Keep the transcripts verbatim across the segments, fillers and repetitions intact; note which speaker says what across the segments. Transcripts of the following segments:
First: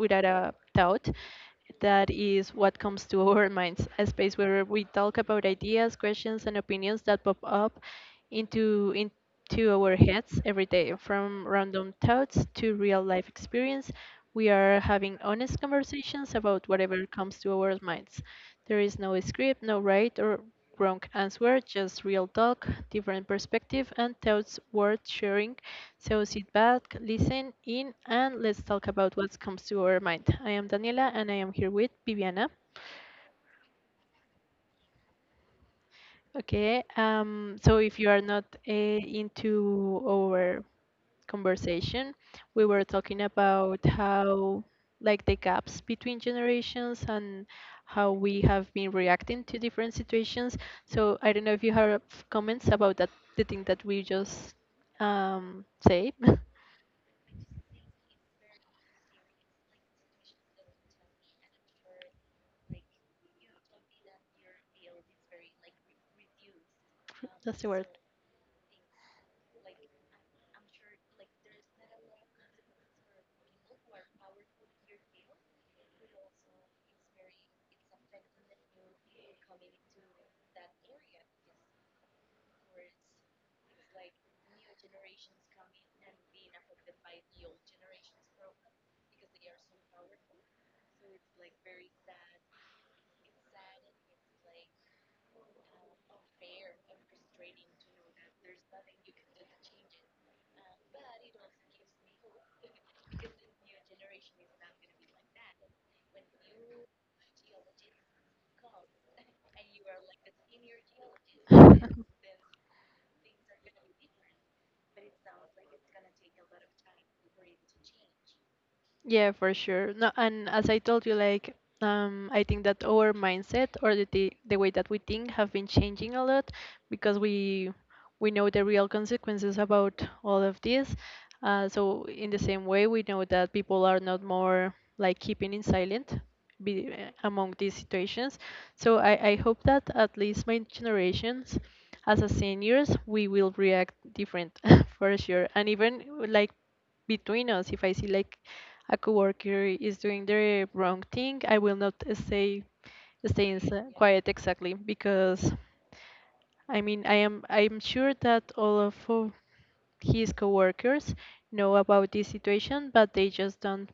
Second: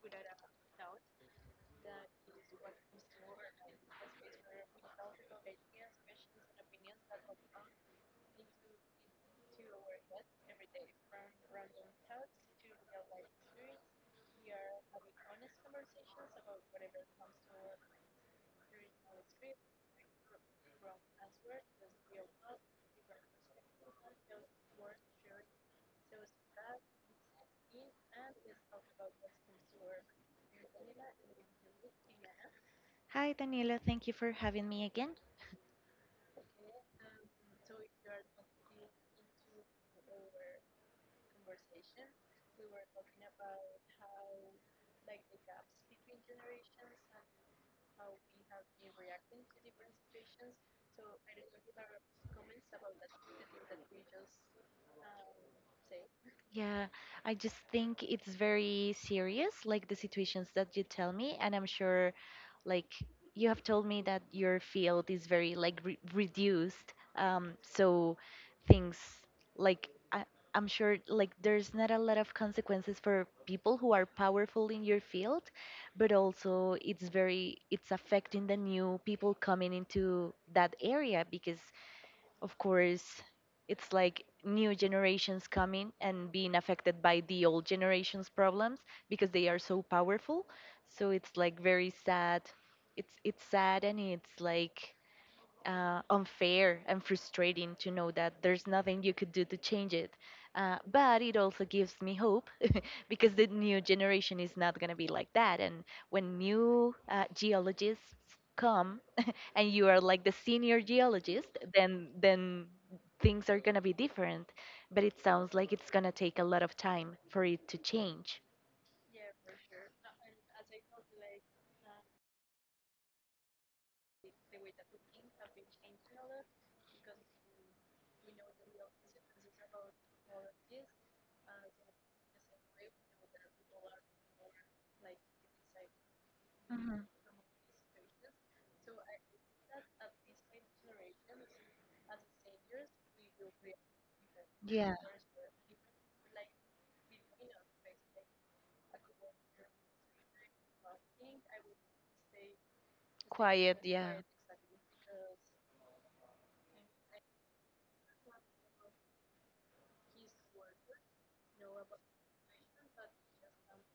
Speaker 1: without a doubt that is what comes to our minds, a space where we talk about ideas, questions and opinions that pop up into into our heads every day, from random thoughts to real life experience. We are having honest conversations about whatever comes to our minds. There is no script, no right or wrong answer, just real talk, different perspective and thoughts worth sharing. So sit back, listen in, and let's talk about what comes to our mind. I am Daniela, and I am here with Viviana.
Speaker 2: Hi, Daniela. Thank you for having me again.
Speaker 1: Okay. Um. So if you are not uh, into our conversation, we were talking about how, like, the gaps between generations and how we have been reacting to different situations. So I don't know if you have comments about that, the thing that we just um say.
Speaker 2: Yeah, I just think it's very serious, like the situations that you tell me, and I'm sure, like you have told me that your field is very like re reduced. Um,
Speaker 1: That's the word.
Speaker 2: so things like I, I'm sure like there's not a lot of consequences for people who are powerful in your field, but also it's very it's affecting the new people coming into that area because of course, it's like new generations coming and being affected by the old generation's problems because they are so powerful. So it's like very sad. It's it's sad and it's like uh, unfair and frustrating to know that there's nothing you could do to change it. Uh, but it also gives me hope because the new generation is not gonna be like that. And when new uh, geologists come and you are like the senior geologist,
Speaker 1: Mhm.
Speaker 2: then then things are gonna be different. But it sounds like it's gonna take a lot of time for it to change.
Speaker 1: Yeah, for sure. No, and as I told you, like um, I think that our mindset, or the, the the way that we think, have been changing a lot because we we know the real consequences about all of this. Uh, so in the same way, we know that people are not more like keeping in silent be,
Speaker 2: hmm
Speaker 1: among these situations. So I, I hope that at least my generations, as a seniors, we will react different
Speaker 2: Yeah.
Speaker 1: for sure. And even like between us, if I see like a coworker is doing the wrong thing, I will not stay stay
Speaker 2: Quiet.
Speaker 1: insi-
Speaker 2: Yeah.
Speaker 1: quiet exactly because I mean I am I'm sure that all of uh, his coworkers know about this situation, but they just don't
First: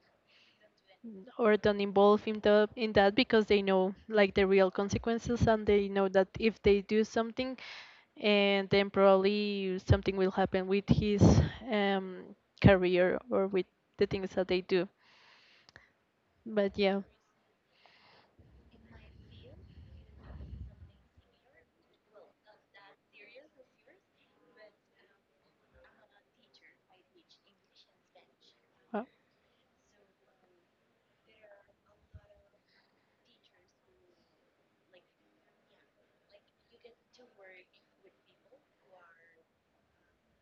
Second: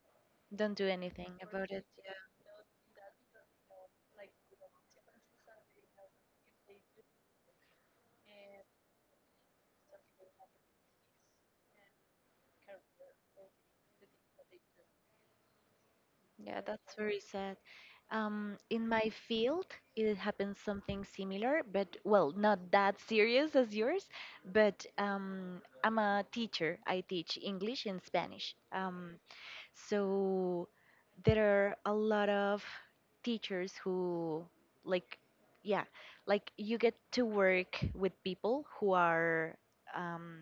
Speaker 2: Don't do anything
Speaker 1: or
Speaker 2: about
Speaker 1: don't
Speaker 2: it.
Speaker 1: involve in the in that because they know like the real consequences and they know that if they do something and then probably something will happen with his um, career or with the things that they do.
Speaker 2: Yeah. Yeah,
Speaker 1: But
Speaker 2: that's
Speaker 1: yeah.
Speaker 2: very sad. Um, in my field, it happened something similar, but well, not that serious as yours. But um, I'm a teacher. I teach English and Spanish.
Speaker 1: Wow.
Speaker 2: Um, So there are a lot of teachers who like yeah, like you get to work with people who are um,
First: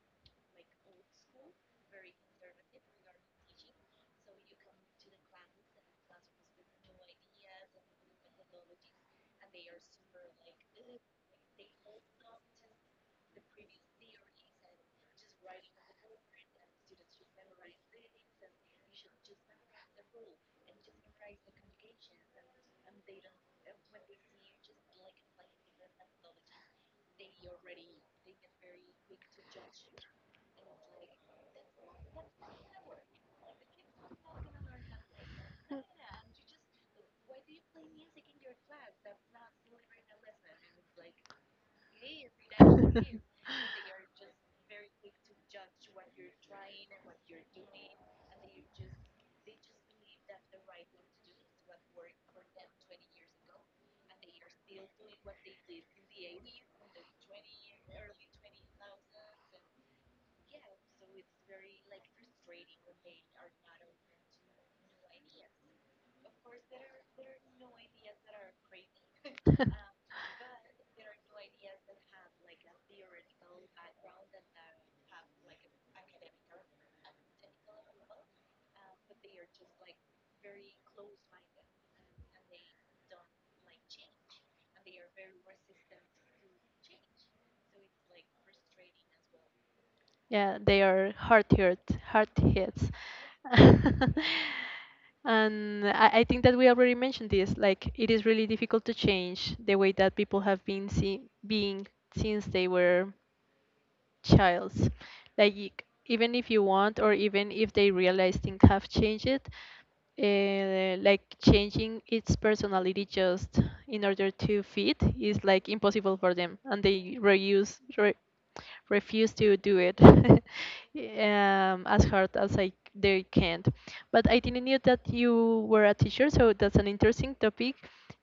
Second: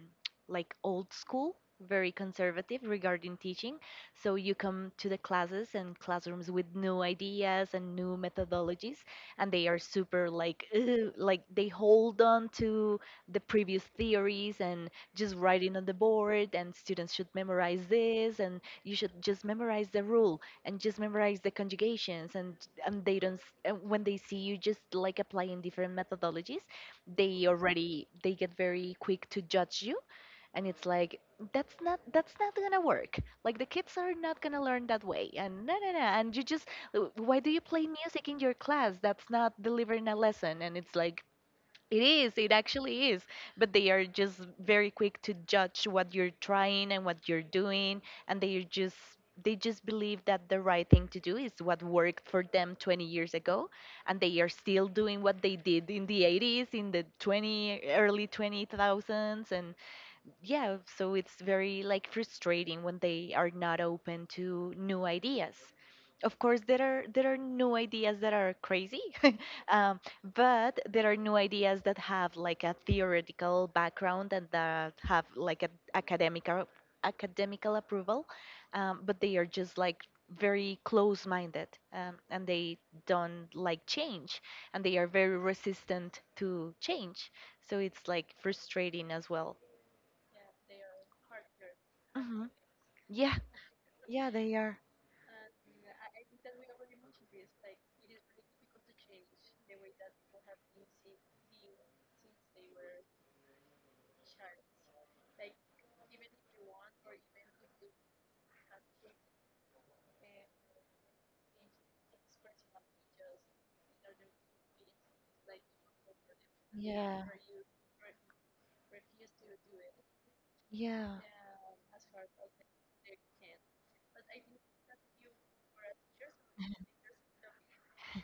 Speaker 2: like old school, very conservative regarding teaching. So you come to the classes and classrooms with new ideas and new methodologies, and they are super like "Ugh," like they hold on to the previous theories and just writing on the board, and students should memorize this, and you should just memorize the rule and just memorize the conjugations, and and they don't s- and when they see you just like applying different methodologies, they already they get very quick to judge you, and it's like that's not that's not gonna work, like the kids are not gonna learn that way, and no no no, and you just, "Uh, why do you play music in your class? That's not delivering a lesson." And it's like it is, it actually is. But they are just very quick to judge what you're trying and what you're doing, and they are just, they just believe that the right thing to do is what worked for them twenty years ago, and they are still doing what they did in the eighties, in the twenty early two thousands, and yeah, so it's very like frustrating when they are not open to new ideas. Of course, there are there are new ideas that are crazy, um, but there are new ideas that have like a theoretical background and that have like an academic or- academical approval, um, but they are just like very close-minded, um, and they don't like change, and they are very resistant to change. So it's like frustrating as well.
Speaker 1: Yeah, they are hard hit, hard
Speaker 2: hmm
Speaker 1: hits.
Speaker 2: Yeah, yeah, they are.
Speaker 1: And I, I think that we already mentioned this, like it is really difficult to change the way that people have been see, being since they were childs. Like y- Even if you want, or even if they realize things have changed, uh, like changing its personality just in order to fit is like impossible for them, and they
Speaker 2: Yeah,
Speaker 1: reuse re- refuse to do it
Speaker 2: yeah.
Speaker 1: um, as hard as I they can. But I didn't know that you were a teacher, so that's an interesting topic.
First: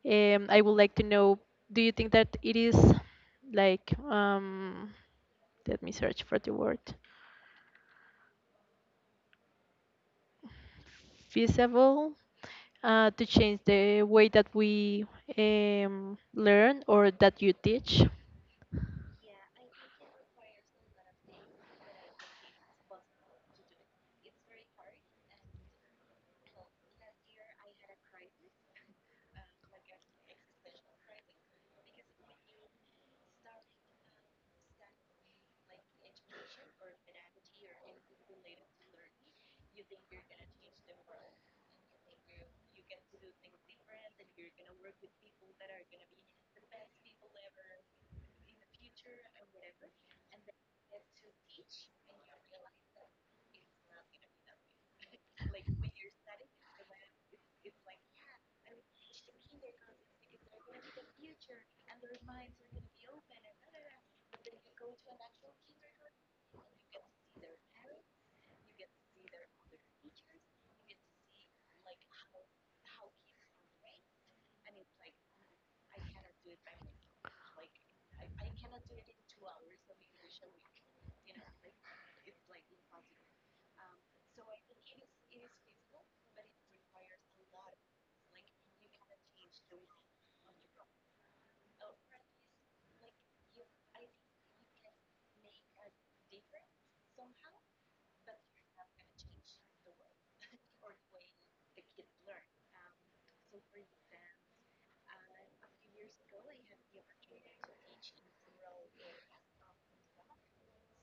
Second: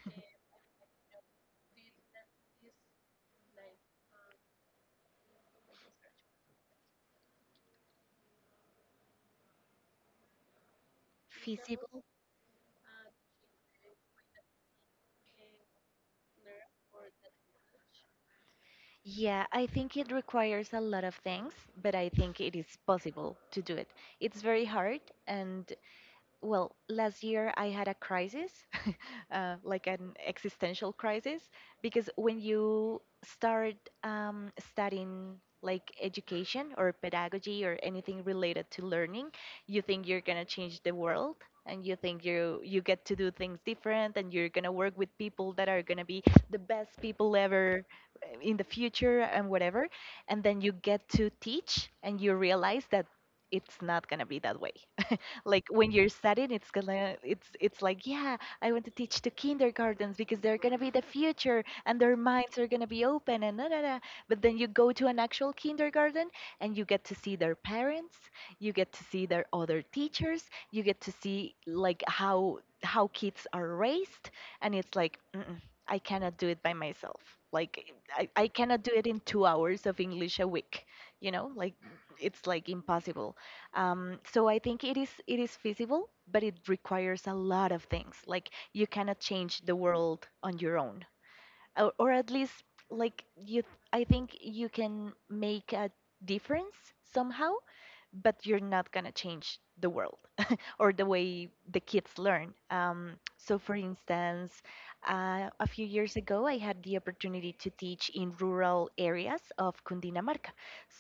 Speaker 1: Um, I would like to know, do you think that it is like um, let me search for the word
Speaker 2: Feasible.
Speaker 1: feasible uh, to change the way that we um, learn or that you teach.
Speaker 2: Yeah, I think it requires a lot of things, but I think it is possible to do it. It's very hard. And well, last year I had a crisis, uh, like an existential crisis, because when you start um, studying like education or pedagogy or anything related to learning, you think you're going to change the world, and you think you you get to do things different, and you're going to work with people that are going to be the best people ever uh, in the future and whatever, and then you get to teach and you realize that it's not going to be that way. Like when you're studying it's gonna it's it's like yeah, I want to teach to kindergartens because they're gonna be the future and their minds are gonna be open and da, da, da. But then you go to an actual kindergarten, and you get to see their parents, you get to see their other teachers, you get to see like how how kids are raised, and it's like Mm-mm, I cannot do it by myself. Like I, I cannot do it in two hours of english a week, you know, like it's like impossible. Um, so I think it is it is feasible, but it requires a lot of things. Like you cannot change the world on your own, or, or at least like you. I think you can make a difference somehow, but you're not gonna change the world or the way the kids learn. Um, so, for instance, uh, a few years ago, I had the opportunity to teach in rural areas of Cundinamarca.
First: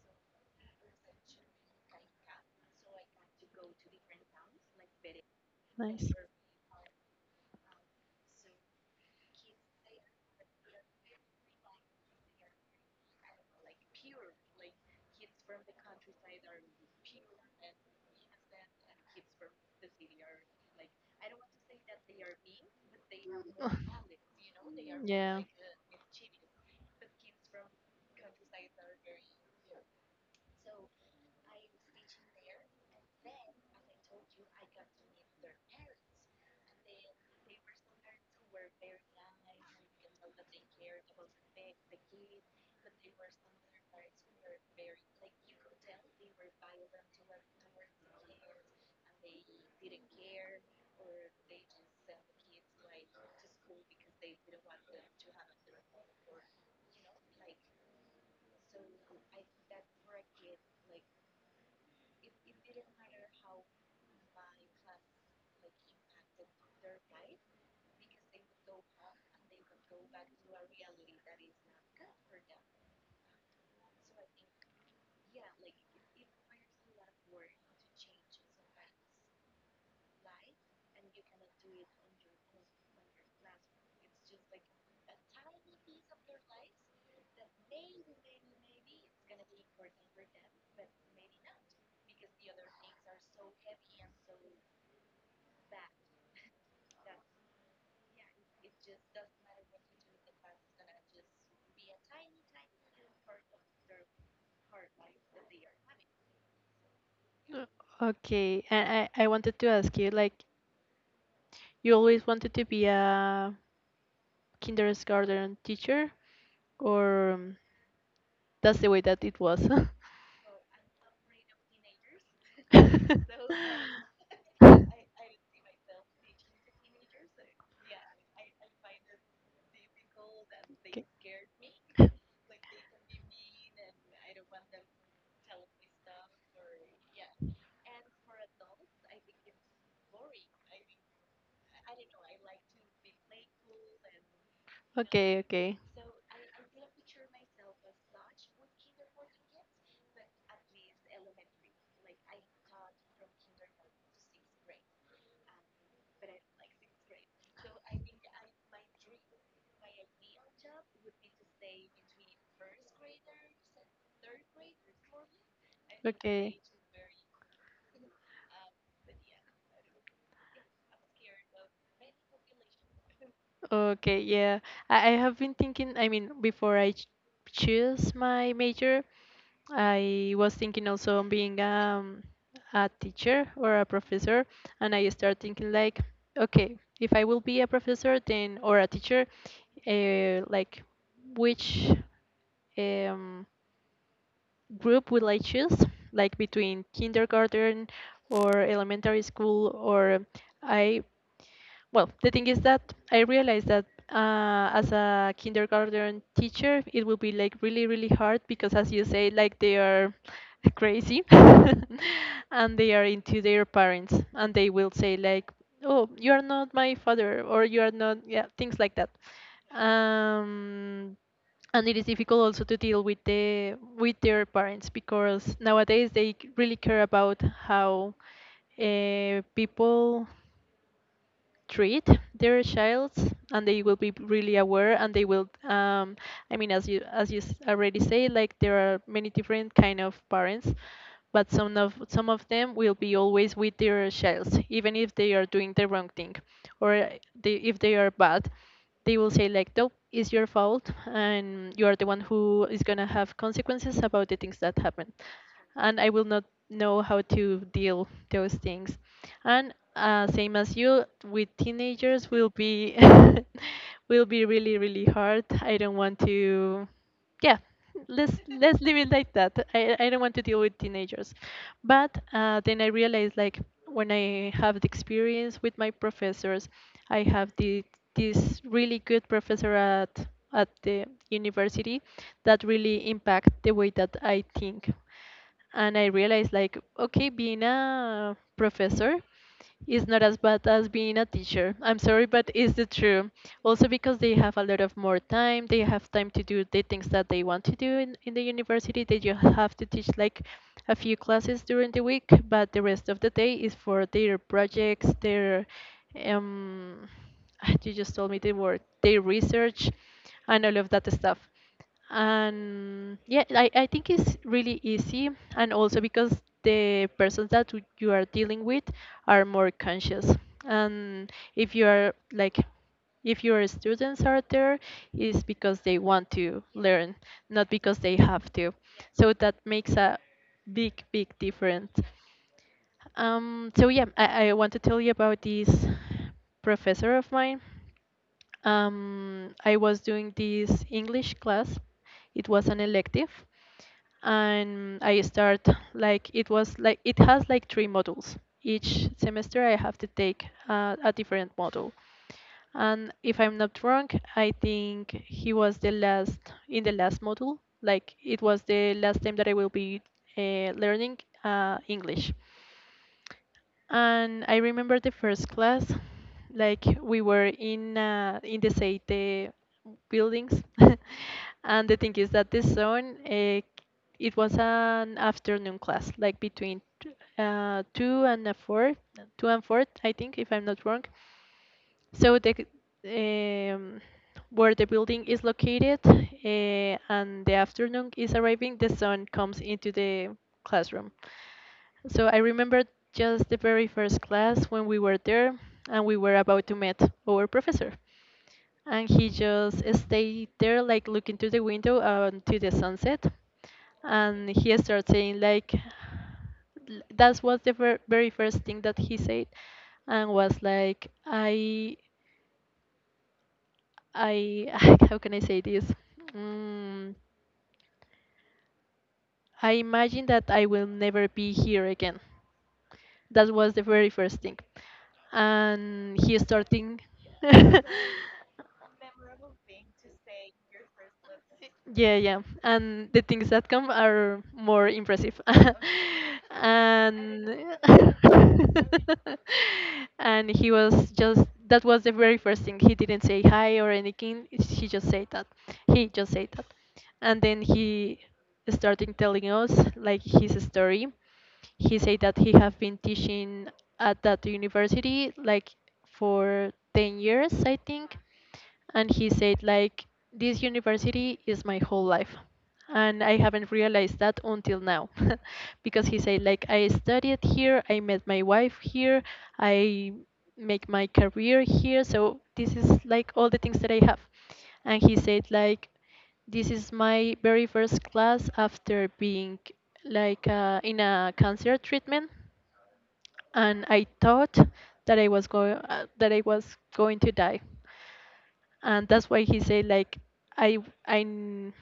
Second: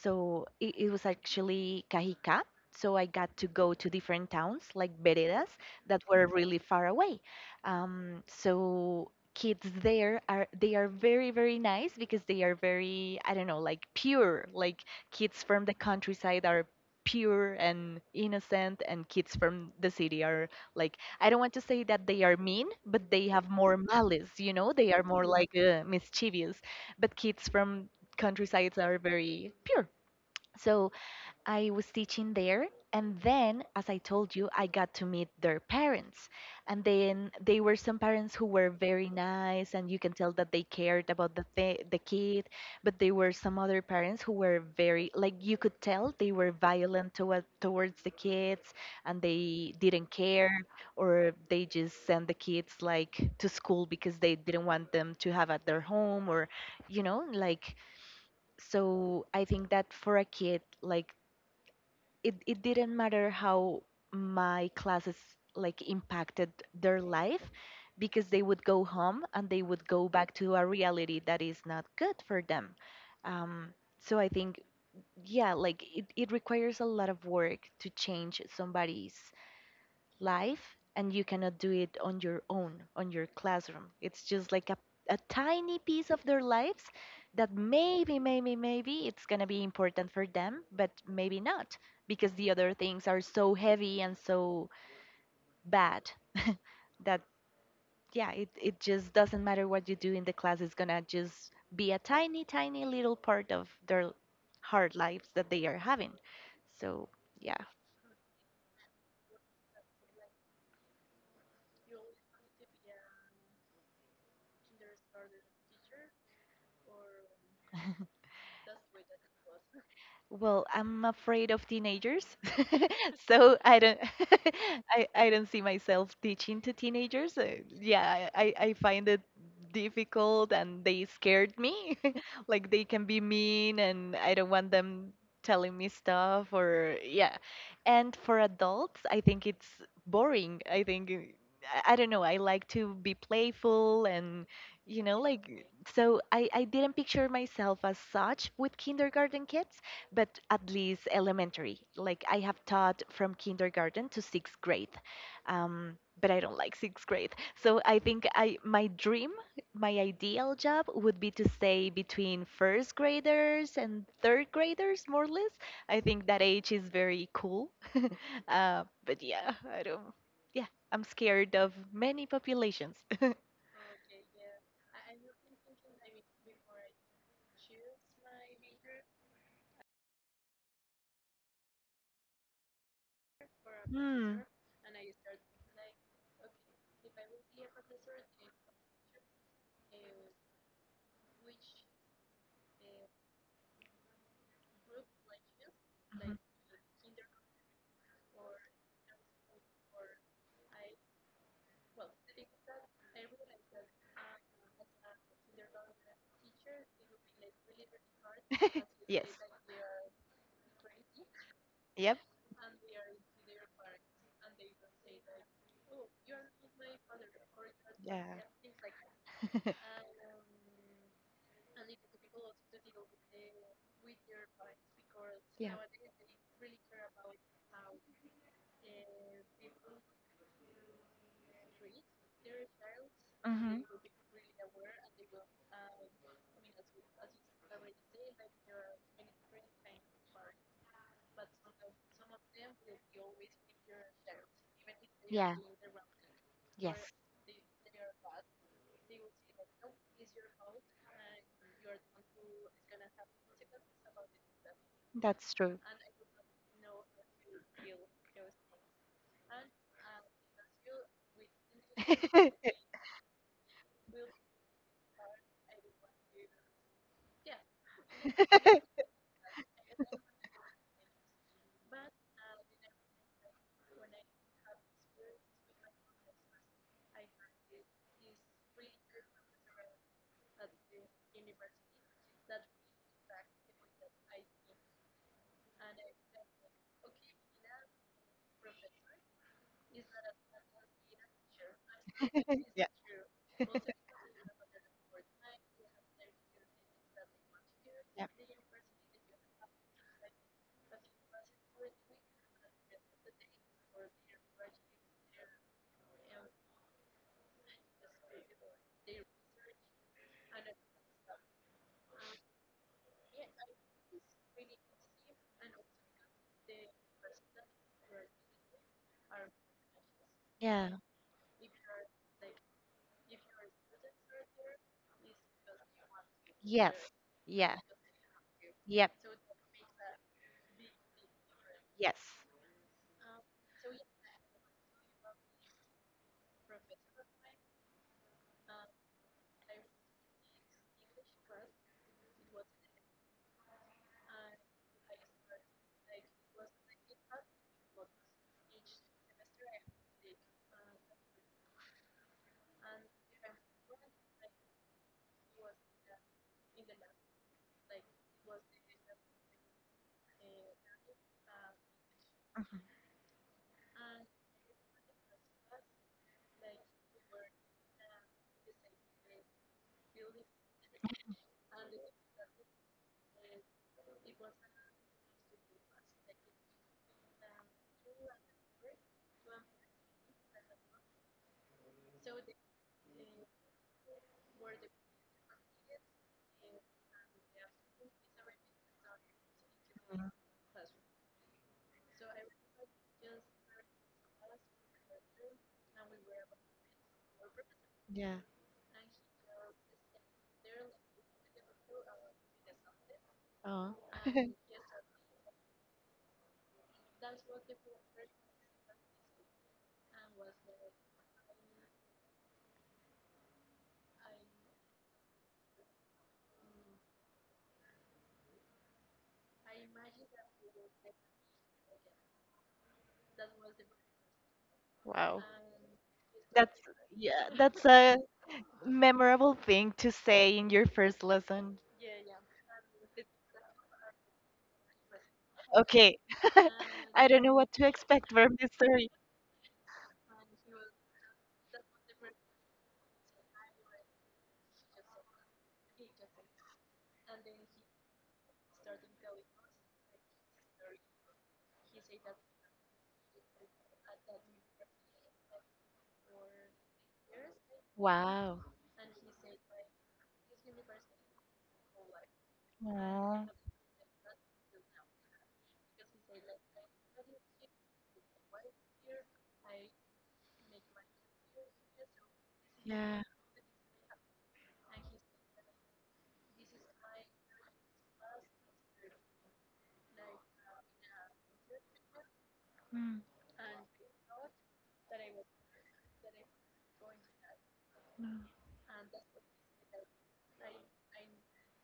Speaker 2: So, it, it was actually Cajica. So, I got to go to different towns like veredas that
Speaker 1: Nice.
Speaker 2: were really far away. Um, so, kids there are they are very very nice because they are very, I don't know, like pure. Like kids from the countryside are pure and innocent, and kids from the city are like, I don't want to say that they are mean, but they have more malice, you know, they are more
Speaker 1: Yeah.
Speaker 2: like uh, mischievous, but kids from countrysides are very pure. So I was teaching there. And then, as I told you, I got to meet their parents. And then they were some parents who were very nice, and you can tell that they cared about the, th- the kid. But there were some other parents who were very, like, you could tell they were violent toward towards the kids, and they didn't care, or they just sent the kids, like, to school because they didn't want them to have at their home, or, you know, like, so I think that for a kid, like, it it didn't matter how my classes like impacted their life, because they would go home and they would go back to a reality that is not good for them. Um, so I think Yeah, like it, it requires a lot of work to change somebody's live, and you cannot do it on your own, on your classroom. It's just like a, a tiny piece of their lives that maybe, maybe, maybe it's going to be important for them, but maybe not, because the other things are so heavy and so bad that, yeah, it, it just doesn't matter what you do in the class. It's going to just be a tiny, tiny little part of their hard lives that they are having. So, yeah.
Speaker 1: Uh, Okay, and I, I wanted to ask you, like, you always wanted to be a kindergarten teacher, or um, that's the way that it was?
Speaker 2: Well, I'm afraid of teenagers, so I don't, I, I don't see myself teaching to teenagers. Uh, yeah, I, I I find it difficult, and
Speaker 1: Okay.
Speaker 2: they scared me. Like they can be mean, and I don't want them telling me stuff or yeah. And for adults, I think it's boring. I think uh, I I don't know. I like to be playful and you know
Speaker 1: Okay,
Speaker 2: like,
Speaker 1: okay.
Speaker 2: so I I didn't picture myself as such with kindergarten kids, but at least elementary. Like I have taught from kindergarten to sixth grade, um, but I don't like sixth grade. So I think I my dream, my ideal job would be to stay between first graders and third graders, more or less. I think that
Speaker 1: Okay.
Speaker 2: age is very cool. Uh, but yeah, I don't. Yeah, I'm scared of many populations.
Speaker 1: Okay, yeah. I, I have been thinking, I mean, before I ch choose my major, I was thinking also on being um, a teacher or a
Speaker 2: Hmm.
Speaker 1: professor, and I start thinking like, okay, if I will be a professor then or a teacher, uh, like which um group will I choose?
Speaker 2: Mhm.
Speaker 1: Like between kindergarten or elementary school, or I, well, the thing is that I realized that uh, as a kindergarten teacher, it will be like really, really hard because, as you
Speaker 2: Yes.
Speaker 1: say, like they are crazy and they are into their parents and they will say, like, oh,
Speaker 2: Yep.
Speaker 1: you are not my father or you are not,
Speaker 2: Yeah.
Speaker 1: yeah, things like that. Um, and it is difficult also to deal with the with their parents because nowadays they c- really care about how uh, people treat their child, and they will be really aware, and they will um, I mean, as you as you s- already say, like there are many different kind of parents, but some of some of them will be always with their child even if they are doing the wrong thing or they, if they are bad, they will say like nope, it's your fault and you are the one who is going to have consequences about the things that happen,
Speaker 2: That's true.
Speaker 1: and I will not know how to deal those things. And uh, same as you, with teenagers will be will be really really hard. I don't want to. Yeah, let's let's leave it like that. I I don't want to deal with teenagers, but uh, then I realized like when I have the experience with my professors, I have the this really good professor at at the university that really impact the way that I think, and I realized like, okay, being a professor is not as bad as being a teacher. I'm sorry, but it's the truth. Also because they have a lot of more time, they have time to do the things that they want to do in, in the university. They just have to teach like a few classes during the week, but the rest of the day is for their projects, their um you just told me the word, their research and all of that stuff. And yeah, I, I think it's really easy, and also because the persons that w- you are dealing with are more conscious,
Speaker 2: Yeah. Yeah.
Speaker 1: and if you are like if your students are there is because they want to
Speaker 2: Yes.
Speaker 1: learn, not
Speaker 2: Yeah.
Speaker 1: because they have to,
Speaker 2: Yep.
Speaker 1: so that makes a big big difference.
Speaker 2: Yes.
Speaker 1: Um, so yeah, I, I want to tell you about this professor of mine. Um, I was doing this English class. It was an elective, and I start like it was like it has like three modules. Each semester, I have to take uh, a different module. And if I'm not wrong, I think he was the last in the last module. Like it was the last time that I will be uh, learning uh, English.
Speaker 2: Hmm.
Speaker 1: And I remember the first class, like we were in uh, in the Seite buildings, and the thing is that this zone, uh, it was an afternoon class, like between t- uh, two and a four, two and four, I think, if I'm not wrong. So the um, where the building is located, uh, and the afternoon is arriving, the sun comes into
Speaker 2: Mhm.
Speaker 1: the classroom. So I remember just the very first class when we were there and we were about to meet our professor.
Speaker 2: Yeah.
Speaker 1: And he just stayed there, like looking to the window and to the sunset.
Speaker 2: Oh,
Speaker 1: And he started saying, like, l- that was the ver- very first thing that he said, and was like i i how can I say this, mm, I imagine that I will never be here again. That was the very first thing.
Speaker 2: wow.
Speaker 1: And he
Speaker 2: That's
Speaker 1: starting
Speaker 2: yeah, that's a memorable thing to say in your first lesson?
Speaker 1: Yeah, yeah. And the things that come are more impressive.
Speaker 2: Okay. I don't
Speaker 1: And
Speaker 2: know what to expect from this story.
Speaker 1: and he was just that was the very first thing. He didn't say hi or anything. He just said that. He just said that. And then he started telling us like his story. He said that he have been teaching at that university like for ten years, I think,
Speaker 2: Wow.
Speaker 1: and he said like this university is my whole life, and I
Speaker 2: Aw.
Speaker 1: haven't realized that until now because he said like I studied here, I met my wife here, I make my career here, so this is like all the things that I have. And he said like this is my very first class after being like uh, in a cancer treatment,
Speaker 2: Mm,
Speaker 1: and I thought that I was going uh, that I was going to die,
Speaker 2: mm,
Speaker 1: and that's why he said like i i n-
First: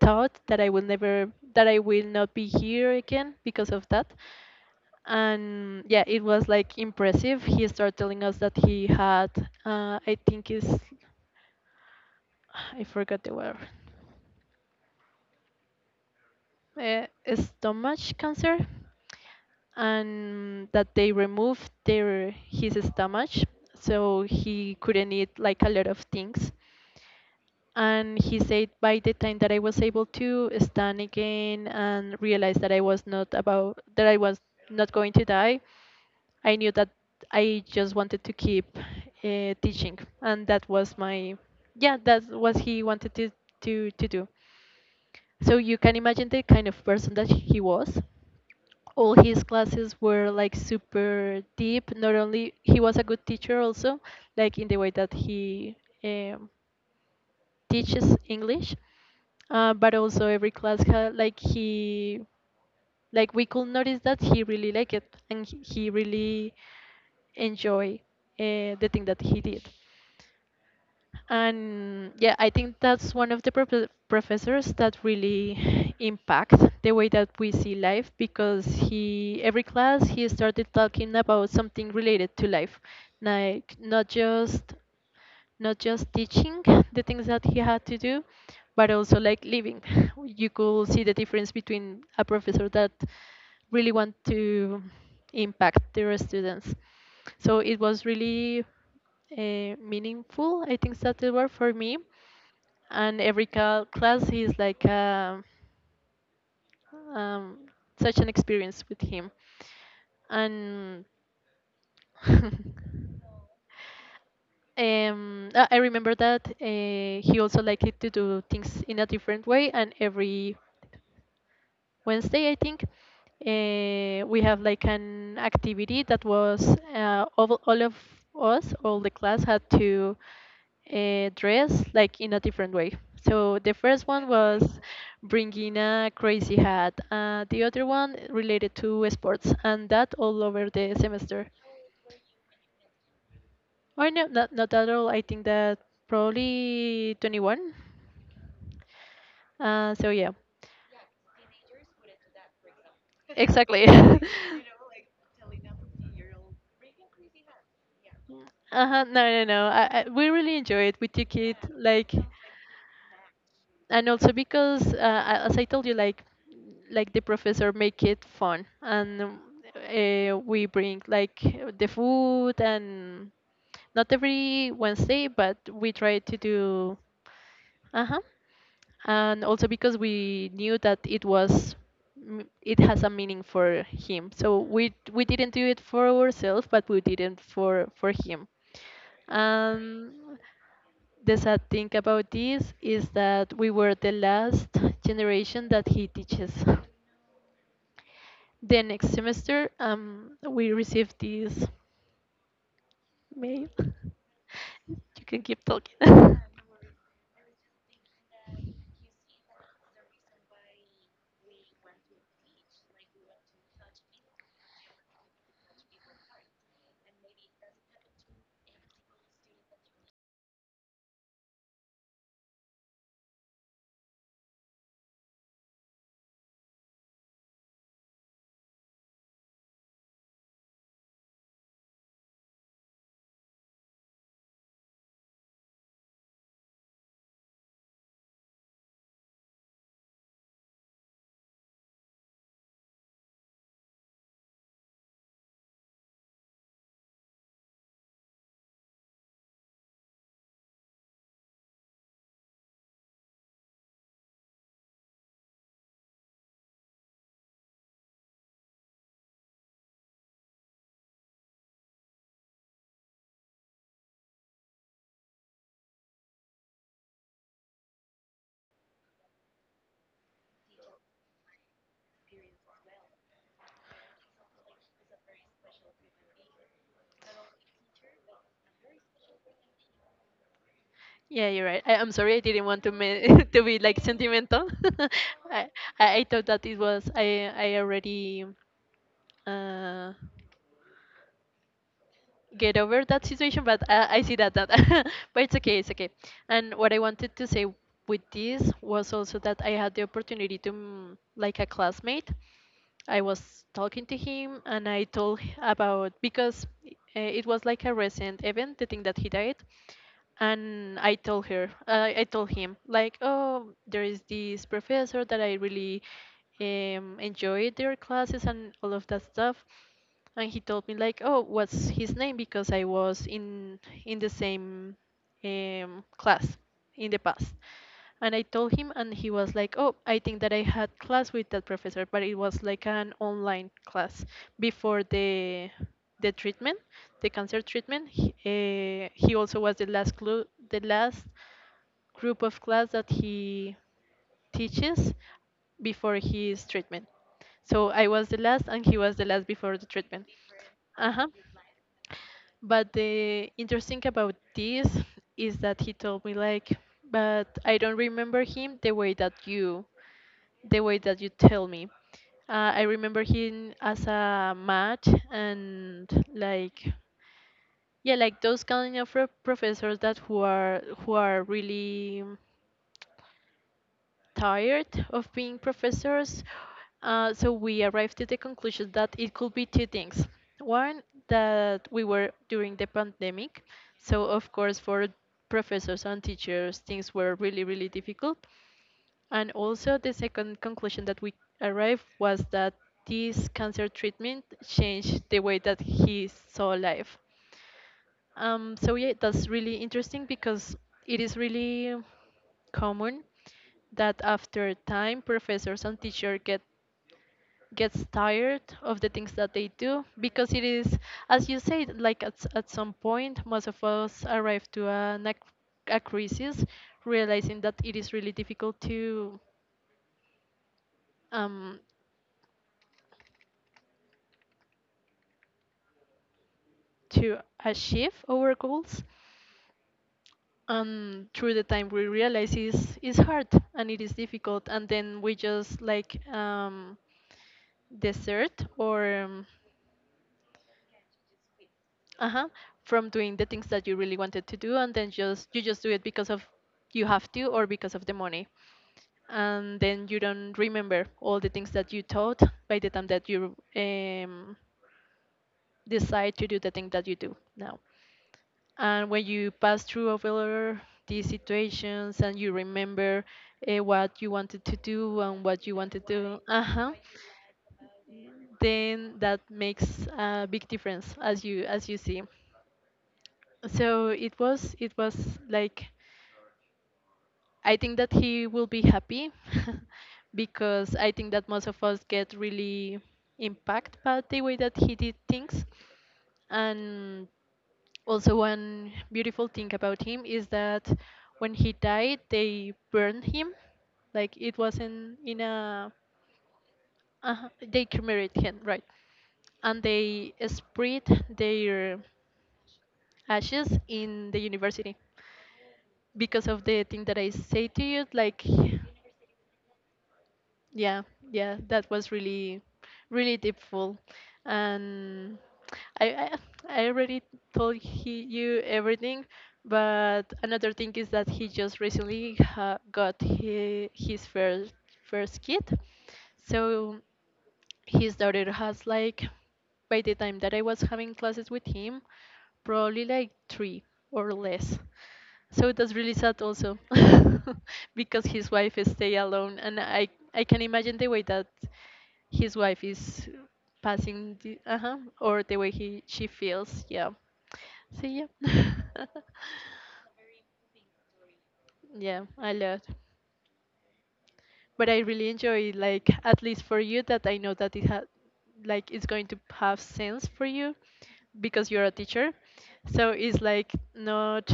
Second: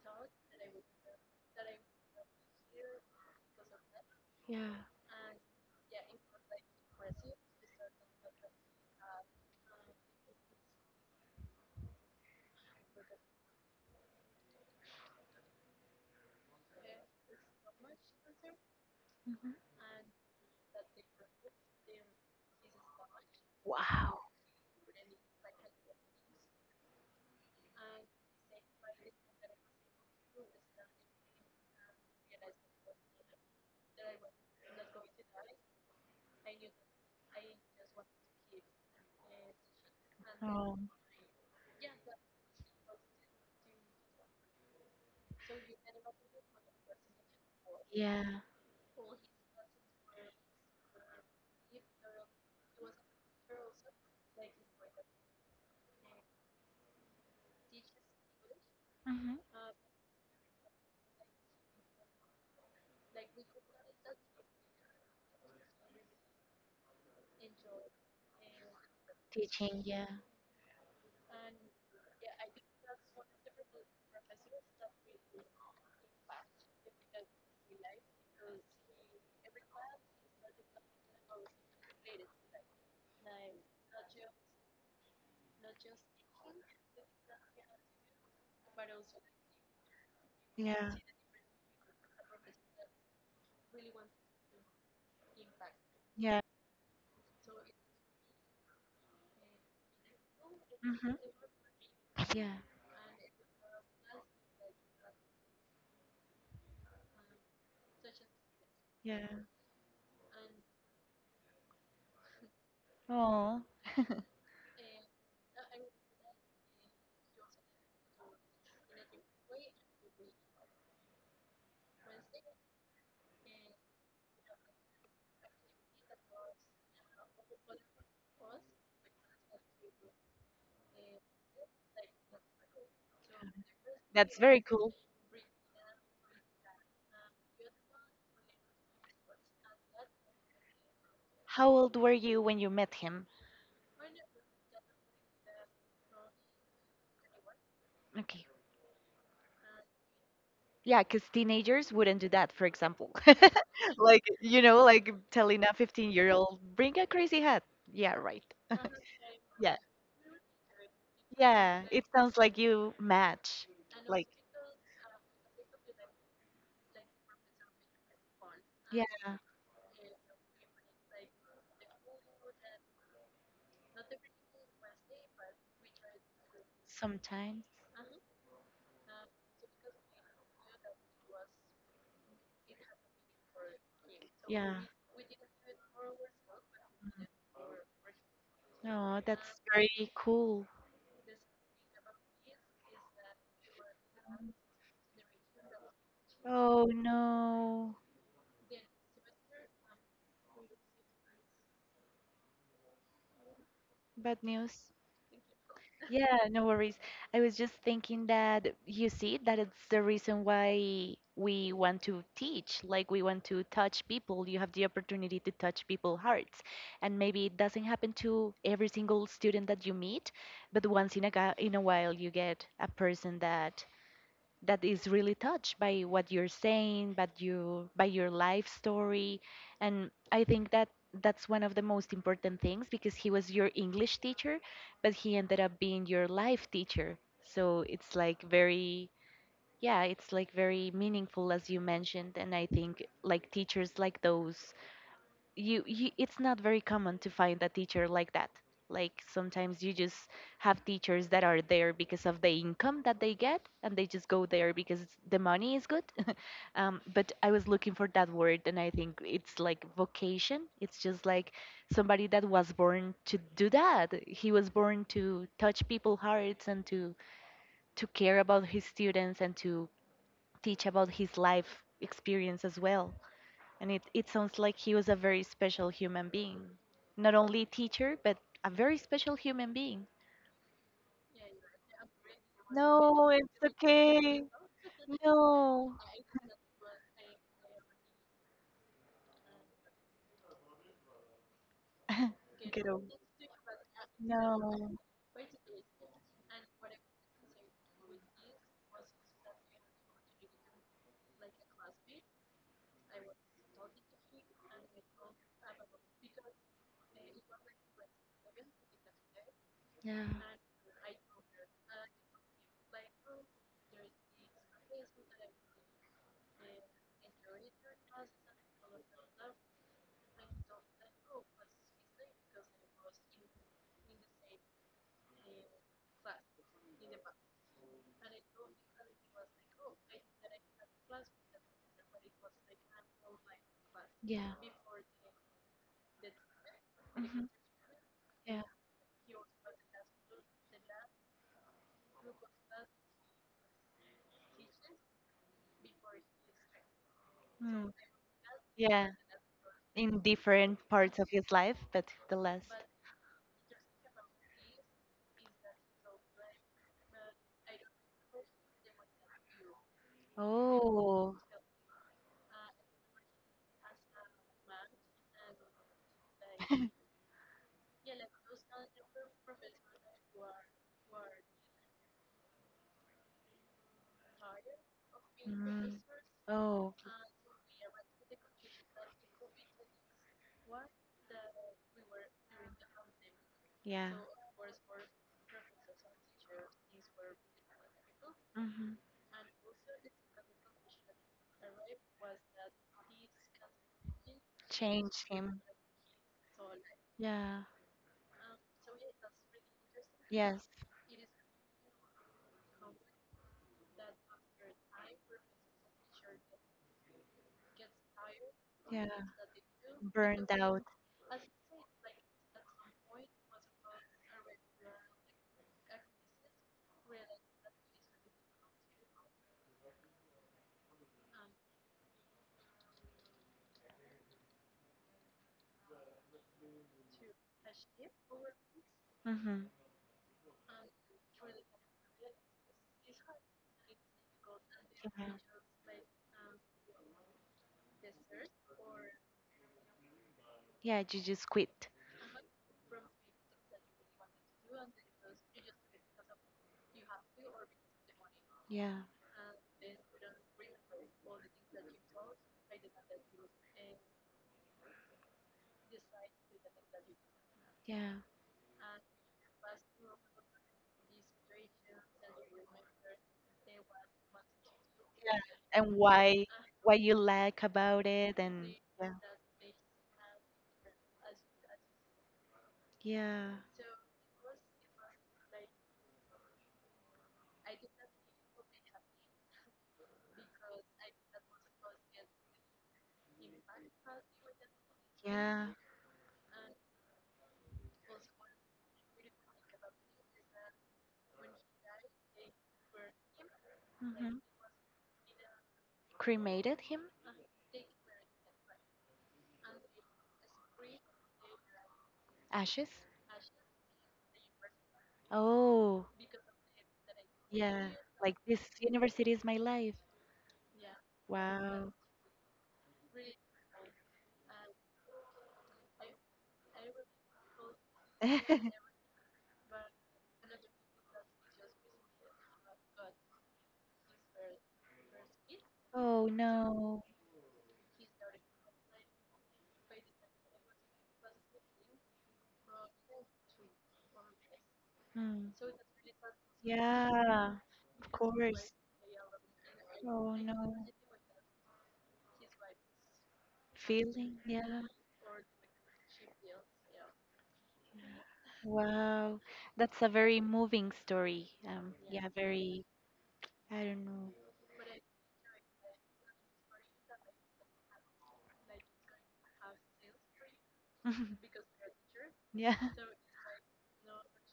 Speaker 1: thought that I will never, that I will not be here again because of that.
Speaker 2: yeah.
Speaker 1: And yeah, it was like impressive. He started telling us that he had uh, I think is I forgot the word, uh, stomach cancer,
Speaker 2: Mhm.
Speaker 1: and that they removed their his stomach,
Speaker 2: Wow.
Speaker 1: so he couldn't eat like a lot of things. And he said by the time that I was able to stand again and realize that I was not about that I was not going to die, I knew that I just wanted to keep uh, teaching, and that
Speaker 2: Um,
Speaker 1: was my yeah, that was he wanted to to to do. So you can imagine the kind of person that he was.
Speaker 2: yeah.
Speaker 1: All his classes were like super deep. Not only he was a good teacher, also like in the way that he um, teaches English,
Speaker 2: Mhm.
Speaker 1: uh, but also every class had like he like we could notice that he really liked it, and he he really enjoy uh, the thing that he did.
Speaker 2: Teaching. Yeah.
Speaker 1: And yeah, I think that's one of the prof- professors that really impact the way that we see life, because he every class he started talking about something related to life, like not just not just teaching the things that he had to do, but also like living. You could
Speaker 2: Yeah.
Speaker 1: see the difference between a professor that really want to impact their
Speaker 2: Yeah.
Speaker 1: students. So it was really uh, meaningful, I think
Speaker 2: Mhm.
Speaker 1: that's the word for me.
Speaker 2: Yeah.
Speaker 1: And every ca- class is like a, um, such an experience with him.
Speaker 2: Yeah.
Speaker 1: And
Speaker 2: Oh,
Speaker 1: um, uh, I remember that uh, he also liked it to do things in a different way, and every Wednesday, I think, uh, we have like an activity that was uh, all, all of us, all the class had to uh, dress like in a different way. So the first one
Speaker 2: that's very
Speaker 1: was
Speaker 2: cool.
Speaker 1: bringing a crazy hat. Uh, the other one related to sports, and that all over the semester.
Speaker 2: How old were you when you met him?
Speaker 1: Or no, not, not at all. I think that probably twenty-one.
Speaker 2: Okay.
Speaker 1: Uh, so yeah,
Speaker 2: Yeah, because teenagers wouldn't do that, for example.
Speaker 1: exactly.
Speaker 2: Like, you know, like telling a fifteen-year-old, bring a crazy hat. Yeah, right.
Speaker 1: Uh-huh, no, no, no.
Speaker 2: Yeah.
Speaker 1: I, I, we really enjoy it. We took it
Speaker 2: Yeah, it
Speaker 1: like,
Speaker 2: sounds like you match.
Speaker 1: and
Speaker 2: Like,
Speaker 1: also because, uh, as I told you, like, like the professor make it fun, and
Speaker 2: yeah,
Speaker 1: uh, we bring like the food and not every Wednesday, but we try to do.
Speaker 2: sometimes.
Speaker 1: Uh huh. And also because we knew that it was m- it has a meaning for him, so
Speaker 2: Yeah.
Speaker 1: we we didn't do it for ourselves, but we did it for for him.
Speaker 2: Oh, that's
Speaker 1: And
Speaker 2: very cool.
Speaker 1: the sad thing about this is that we were the last generation that he teaches.
Speaker 2: Oh no,
Speaker 1: The next semester, um we received this mail.
Speaker 2: bad news.
Speaker 1: You can keep talking.
Speaker 2: Yeah, no worries. I was just thinking that you see that it's the reason why we want to teach, like we want to touch people. You have the opportunity to touch people's hearts. And maybe it doesn't happen to every single student that you meet, but once in a ga- in a while you get a person that that is really touched by what you're saying, but you by your life story, and I think that that's one of the most important things, because he was your English teacher, but he ended up being your life teacher. So it's like very, yeah, it's like very meaningful as you mentioned, and I think like teachers like those you, you it's not very common to find a teacher like that. Like sometimes you just have teachers that are there because of the income that they get and they just go there because it's- the money is good. Um, but I was looking for that word and I think it's like vocation. It's just like somebody that was born to do that. He was born to touch people's hearts and to to care about his students and to teach about his life experience as well. And it, it sounds like he was a very special human being. Not only a teacher, but a very special human being.
Speaker 1: Yeah, you're right. I, I'm sorry, I didn't want to
Speaker 2: No,
Speaker 1: ma- to
Speaker 2: it's
Speaker 1: be like
Speaker 2: okay.
Speaker 1: sentimental. I,
Speaker 2: No.
Speaker 1: I I thought that it was I I already uh get over that situation, but I, I see that that but it's okay, it's okay. And what I wanted to say with this was also that I had the opportunity to mm, like a classmate I was talking to him, and I told h- about because uh, it was like a recent event, the thing that he died,
Speaker 2: Yeah,
Speaker 1: and I told her, uh, I told him like, oh, there is this professor that I really um, enjoyed their classes and all of that stuff, and he told me like, oh, what's his name? Because I was in in the same um, class in the past, and I told him, and he was like, "Oh, I think that I had class with that professor, but it was like an online class
Speaker 2: yeah,
Speaker 1: before the the treatment, the cancer treatment. He,
Speaker 2: yeah.
Speaker 1: uh, he also was the last clue, the last group of class that he teaches before his treatment. So
Speaker 2: Hmm.
Speaker 1: I was the last, and he
Speaker 2: Yeah,
Speaker 1: was the last before the
Speaker 2: in
Speaker 1: treatment.
Speaker 2: different
Speaker 1: Uh
Speaker 2: parts
Speaker 1: huh.
Speaker 2: of his life, but the last.
Speaker 1: But the interesting about this is that he told me like, but I don't remember him the way that you, the way that you
Speaker 2: Oh.
Speaker 1: tell me. Uh, I remember him as a match and like, yeah, like those kind of pro- professors that who are who are really tired of being
Speaker 2: Mm.
Speaker 1: professors.
Speaker 2: Oh,
Speaker 1: Uh, so we arrived to the conclusion that it could be two things. One, that we were during the pandemic,
Speaker 2: yeah.
Speaker 1: so of course, for professors and teachers, things were really, really difficult.
Speaker 2: Hmm.
Speaker 1: And also, the second conclusion that we arrived was that this cancer treatment changed
Speaker 2: Changed
Speaker 1: the way
Speaker 2: him.
Speaker 1: that he saw life.
Speaker 2: Yeah.
Speaker 1: Um, so yeah, that's really interesting
Speaker 2: Yes.
Speaker 1: because it is really common that after time professors and teacher get gets tired of the
Speaker 2: Yeah.
Speaker 1: things that they do, because
Speaker 2: Burned
Speaker 1: it
Speaker 2: out.
Speaker 1: is, as you said, like at s- at some point most of us arrive to an, ac- a crisis, realizing that it is really difficult to um, to achieve our goals.
Speaker 2: Mm-hmm.
Speaker 1: And through the time we realize it's, it's hard and it is difficult, and then
Speaker 2: Yeah.
Speaker 1: we just like um, desert or um,
Speaker 2: Yeah, you just quit.
Speaker 1: uh-huh, from doing the things that you really wanted to do, and then just you just do it because of you have to or because of the money.
Speaker 2: Yeah.
Speaker 1: And then you don't remember all the things that you taught by the time that you um, decide to do the thing that you do now.
Speaker 2: Yeah.
Speaker 1: And when you pass through over these situations and you remember uh, what you wanted to do
Speaker 2: Yeah.
Speaker 1: and what you
Speaker 2: And
Speaker 1: wanted to,
Speaker 2: why
Speaker 1: uh-huh,
Speaker 2: why you like about it and yeah.
Speaker 1: then that makes a big difference, as you as you see.
Speaker 2: Yeah.
Speaker 1: So it was it was like. I think that he will be happy because I think that most of us get really impacted by the way that he did things.
Speaker 2: Yeah.
Speaker 1: And also, one beautiful thing about him is that when he died, they burned him. Like it wasn't in a.
Speaker 2: Cremated him?
Speaker 1: Uh, they cremated him, right? And they spread their
Speaker 2: Ashes?
Speaker 1: ashes in the university
Speaker 2: Oh,
Speaker 1: because of the thing that I say to
Speaker 2: yeah.
Speaker 1: you,
Speaker 2: Like
Speaker 1: like
Speaker 2: this university is my life.
Speaker 1: yeah, yeah, that
Speaker 2: Wow.
Speaker 1: was really really deepful. And I, I I already told he, you everything, but another thing is that he just recently ha, got he, his first first kid.
Speaker 2: Oh
Speaker 1: So
Speaker 2: no.
Speaker 1: his daughter has like, by the time that I was having classes with him, probably like three or less.
Speaker 2: Hmm.
Speaker 1: So it was really sad also.
Speaker 2: Yeah. Of
Speaker 1: Because his
Speaker 2: course.
Speaker 1: wife stay alone, and I
Speaker 2: Oh
Speaker 1: I can
Speaker 2: no.
Speaker 1: imagine the way that his wife is passing
Speaker 2: Feeling,
Speaker 1: the,
Speaker 2: yeah.
Speaker 1: uh-huh, or the way he she feels. Yeah. So yeah.
Speaker 2: Wow. That's a very moving story. Um,
Speaker 1: Yeah,
Speaker 2: yeah,
Speaker 1: I lot.
Speaker 2: very, I don't know.
Speaker 1: But I really enjoy, like, at least for you, that I know that it ha- like it's going to have sense for you because you're a teacher.
Speaker 2: Yeah,
Speaker 1: So it's like not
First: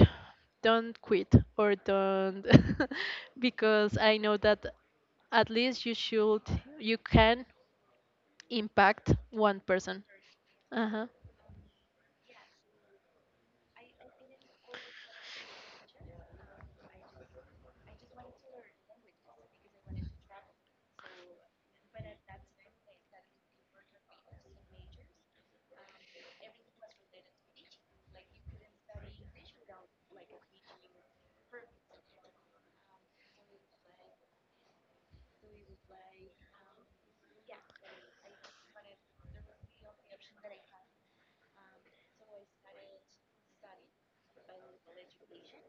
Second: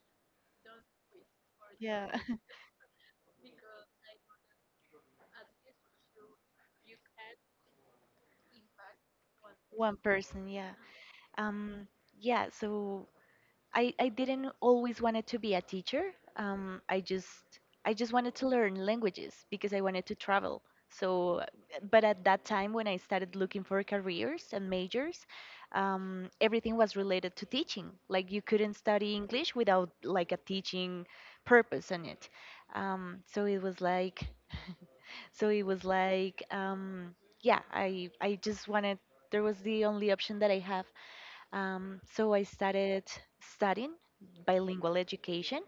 Speaker 1: don't quit or
Speaker 2: yeah.
Speaker 1: don't because I know that at least you should you can impact one
Speaker 2: One
Speaker 1: person.
Speaker 2: person, yeah.
Speaker 1: Uh-huh.
Speaker 2: Um, yeah, so I, I didn't always wanted to be a teacher. Um, I just I just wanted to learn languages because I wanted to travel. So, but at that time when I started looking for careers and majors, um, everything was related to teaching. Like you couldn't study English without like a teaching purpose in it. Um, so it was like so it was like um, Yeah, I I just wanted, there was the only option that I have. Um, so I started studying bilingual education,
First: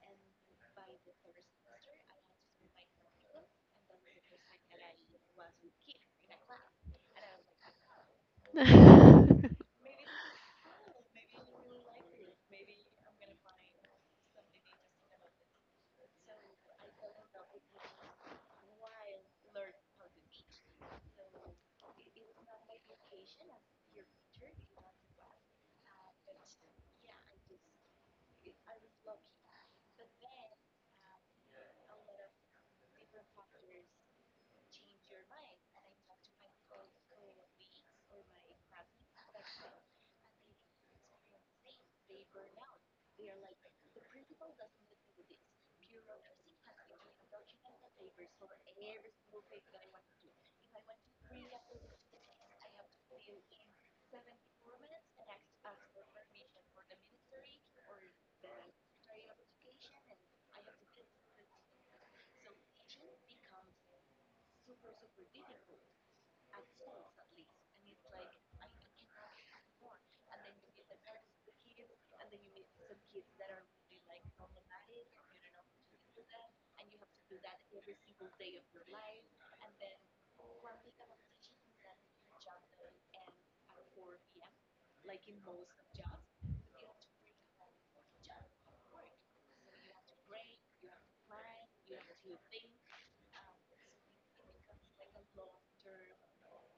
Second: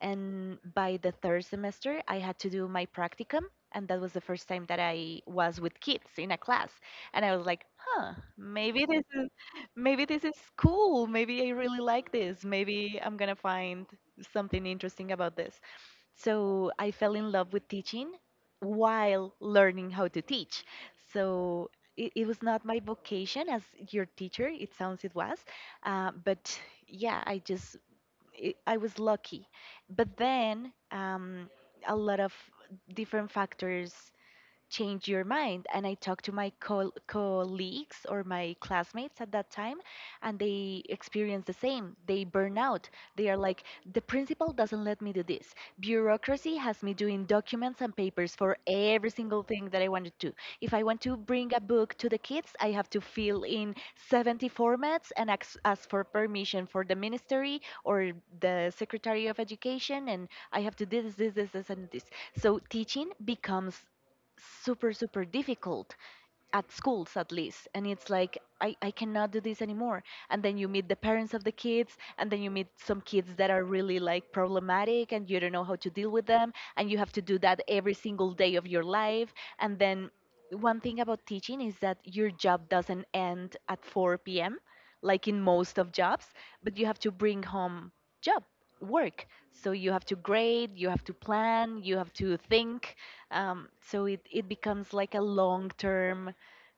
Speaker 2: and by the third semester, I had to do my practicum, and that was the first time that I was with kids in a class, and I was like, huh, maybe this is maybe this is cool. Maybe I really like this. Maybe I'm gonna find something interesting about this. So I fell in love with teaching while learning how to teach. So it, it was not my vocation as your teacher, it sounds it was. Uh, but yeah, I just, it, I was lucky. But then um, a lot of different factors change your mind. And I talked to my col colleagues or my classmates at that time, and they experience the same. They burn out. They are like, the principal doesn't let me do this. Bureaucracy has me doing documents and papers for every single thing that I want to do. If I want to bring a book to the kids, I have to fill in seventy formats and ask, ask for permission for the ministry or the secretary of education, and I have to do this, this, this, this, and this. So teaching becomes super super difficult at schools at least, and it's like I, I cannot do this anymore. And then you meet the parents of the kids and then you meet some kids that are really like problematic and you don't know how to deal with them, and you have to do that every single day of your life. And then one thing about teaching is that your job doesn't end at four p.m. like in most of jobs, but you have to bring home job, work. So you have to grade, you have to plan, you have to think. Um, so it, it becomes like a long term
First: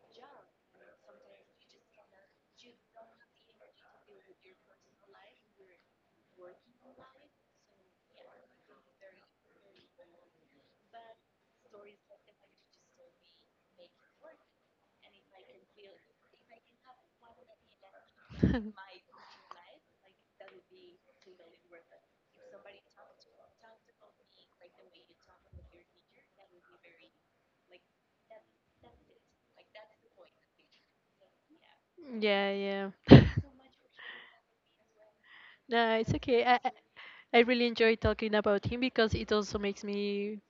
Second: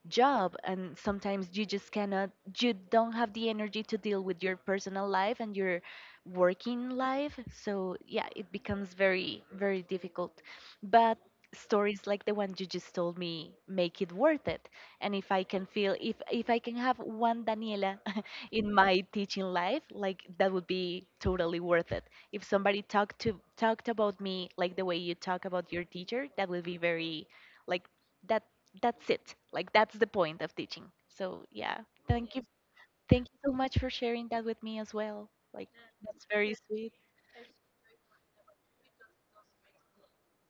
Speaker 2: job, and sometimes you just cannot, you don't have the energy to deal with your personal life and your working life. So yeah, it becomes very very difficult. But stories like the one you just told me make it worth it. And if I can feel if if I can have one Daniela in my teaching life, like that would be totally worth it. If somebody talked to talked about me like the way you talk about your teacher, that would be very, like, that that's it. Like that's the point of teaching. So yeah, thank you,
Speaker 1: Yeah, yeah.
Speaker 2: thank you so much for sharing that with me as well. Like
Speaker 1: No, it's
Speaker 2: that's
Speaker 1: okay.
Speaker 2: very
Speaker 1: I, I
Speaker 2: sweet.
Speaker 1: I really enjoy talking about him because it also makes me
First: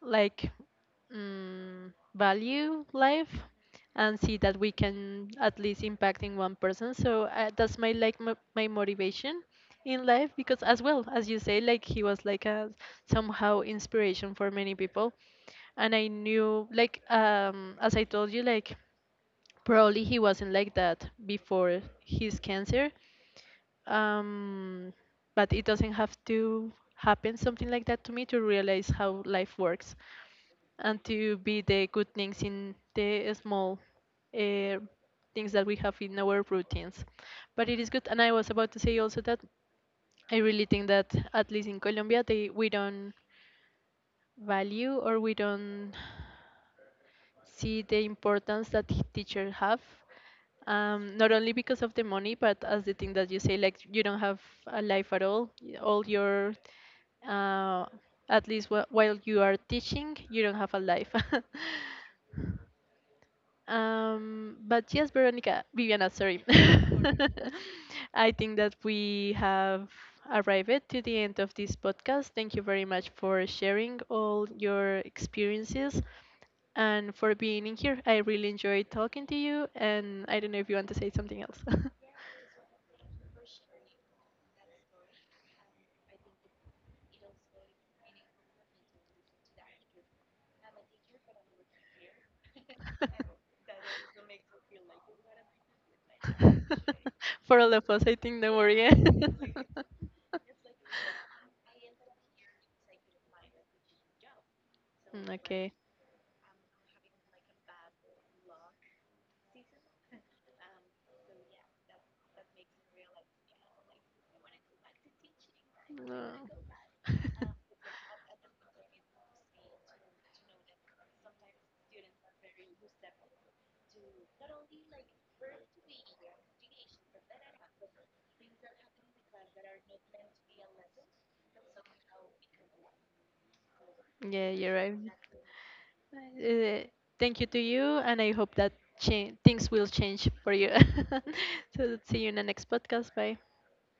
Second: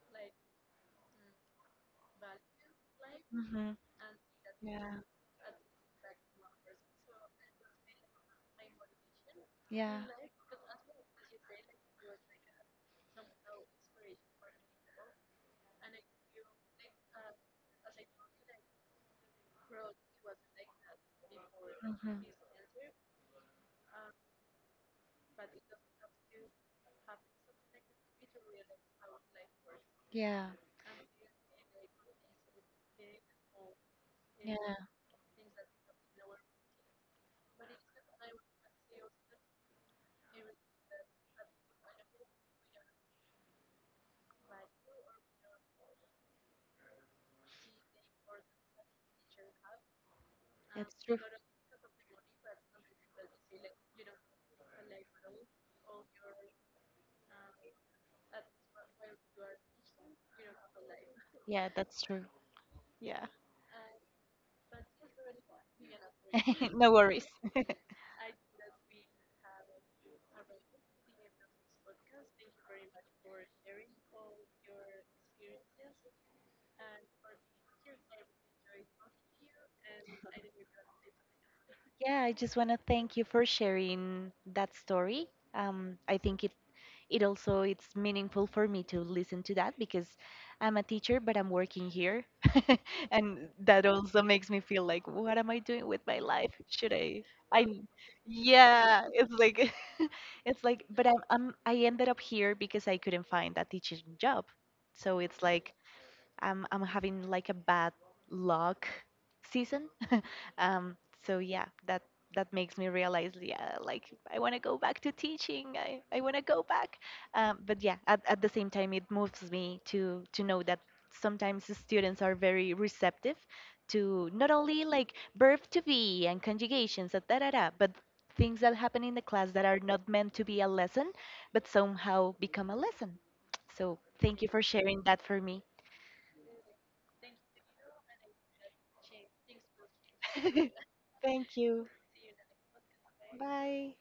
Speaker 1: like mm, value life
Speaker 2: Hmm.
Speaker 1: and see that we can at least impact in one person. So uh, that's my like m- my motivation
Speaker 2: Yeah,
Speaker 1: in life, because, as well as you say, like he was like a somehow inspiration for many people, and I knew like um as I told you, like probably he wasn't like that before his cancer. um, but it doesn't have to happen something like that to me to realize how life works
Speaker 2: yeah,
Speaker 1: and to be the good things in the small uh, things that we have in our routines. But it is good, and I was about to say also that I really think that at least in Colombia they we don't value or we don't see the importance that teachers have. Um, not only because of the money, but as the thing that you say, like you don't have a life at all. Y- All your, uh, at least wh- while you are teaching, you don't have a life.
Speaker 2: yeah.
Speaker 1: Um, but yes, Veronica, Viviana, sorry.
Speaker 2: No worries.
Speaker 1: I think that we have arrived to the end of this podcast. Thank you very much for sharing all your experiences and for being in here. I really enjoyed talking to you, and I don't know if you want to say something else.
Speaker 2: Yeah, I just want to thank you for sharing that story. Um, I think it it also it's meaningful for me to listen to that because I'm a teacher but I'm working here. And that also makes me feel like what am I doing with my life, should I
Speaker 1: For
Speaker 2: I
Speaker 1: all of us, I think, don't worry. Eh?
Speaker 2: yeah, it's like it's like but I'm, I'm I ended up here because I couldn't find a teaching job. So
Speaker 1: Mm,
Speaker 2: it's
Speaker 1: okay.
Speaker 2: like I'm I'm having like a bad luck season. um, so yeah, that that makes me realize, yeah, like I want to go back to teaching. I, I
Speaker 1: No.
Speaker 2: want to go back. Um, but yeah, at, at the same time, it moves me to to know that sometimes the students are very receptive to not only like verb to be and conjugations and da da da, but things that happen in the class that are not meant to be a lesson, but somehow become a lesson. So thank you
Speaker 1: Yeah,
Speaker 2: for
Speaker 1: you're right.
Speaker 2: sharing that for me.
Speaker 1: Uh, thank you to you, and I hope that cha- things will change for you.
Speaker 2: Thank you.
Speaker 1: So, see you in the next podcast. Bye.
Speaker 2: Bye.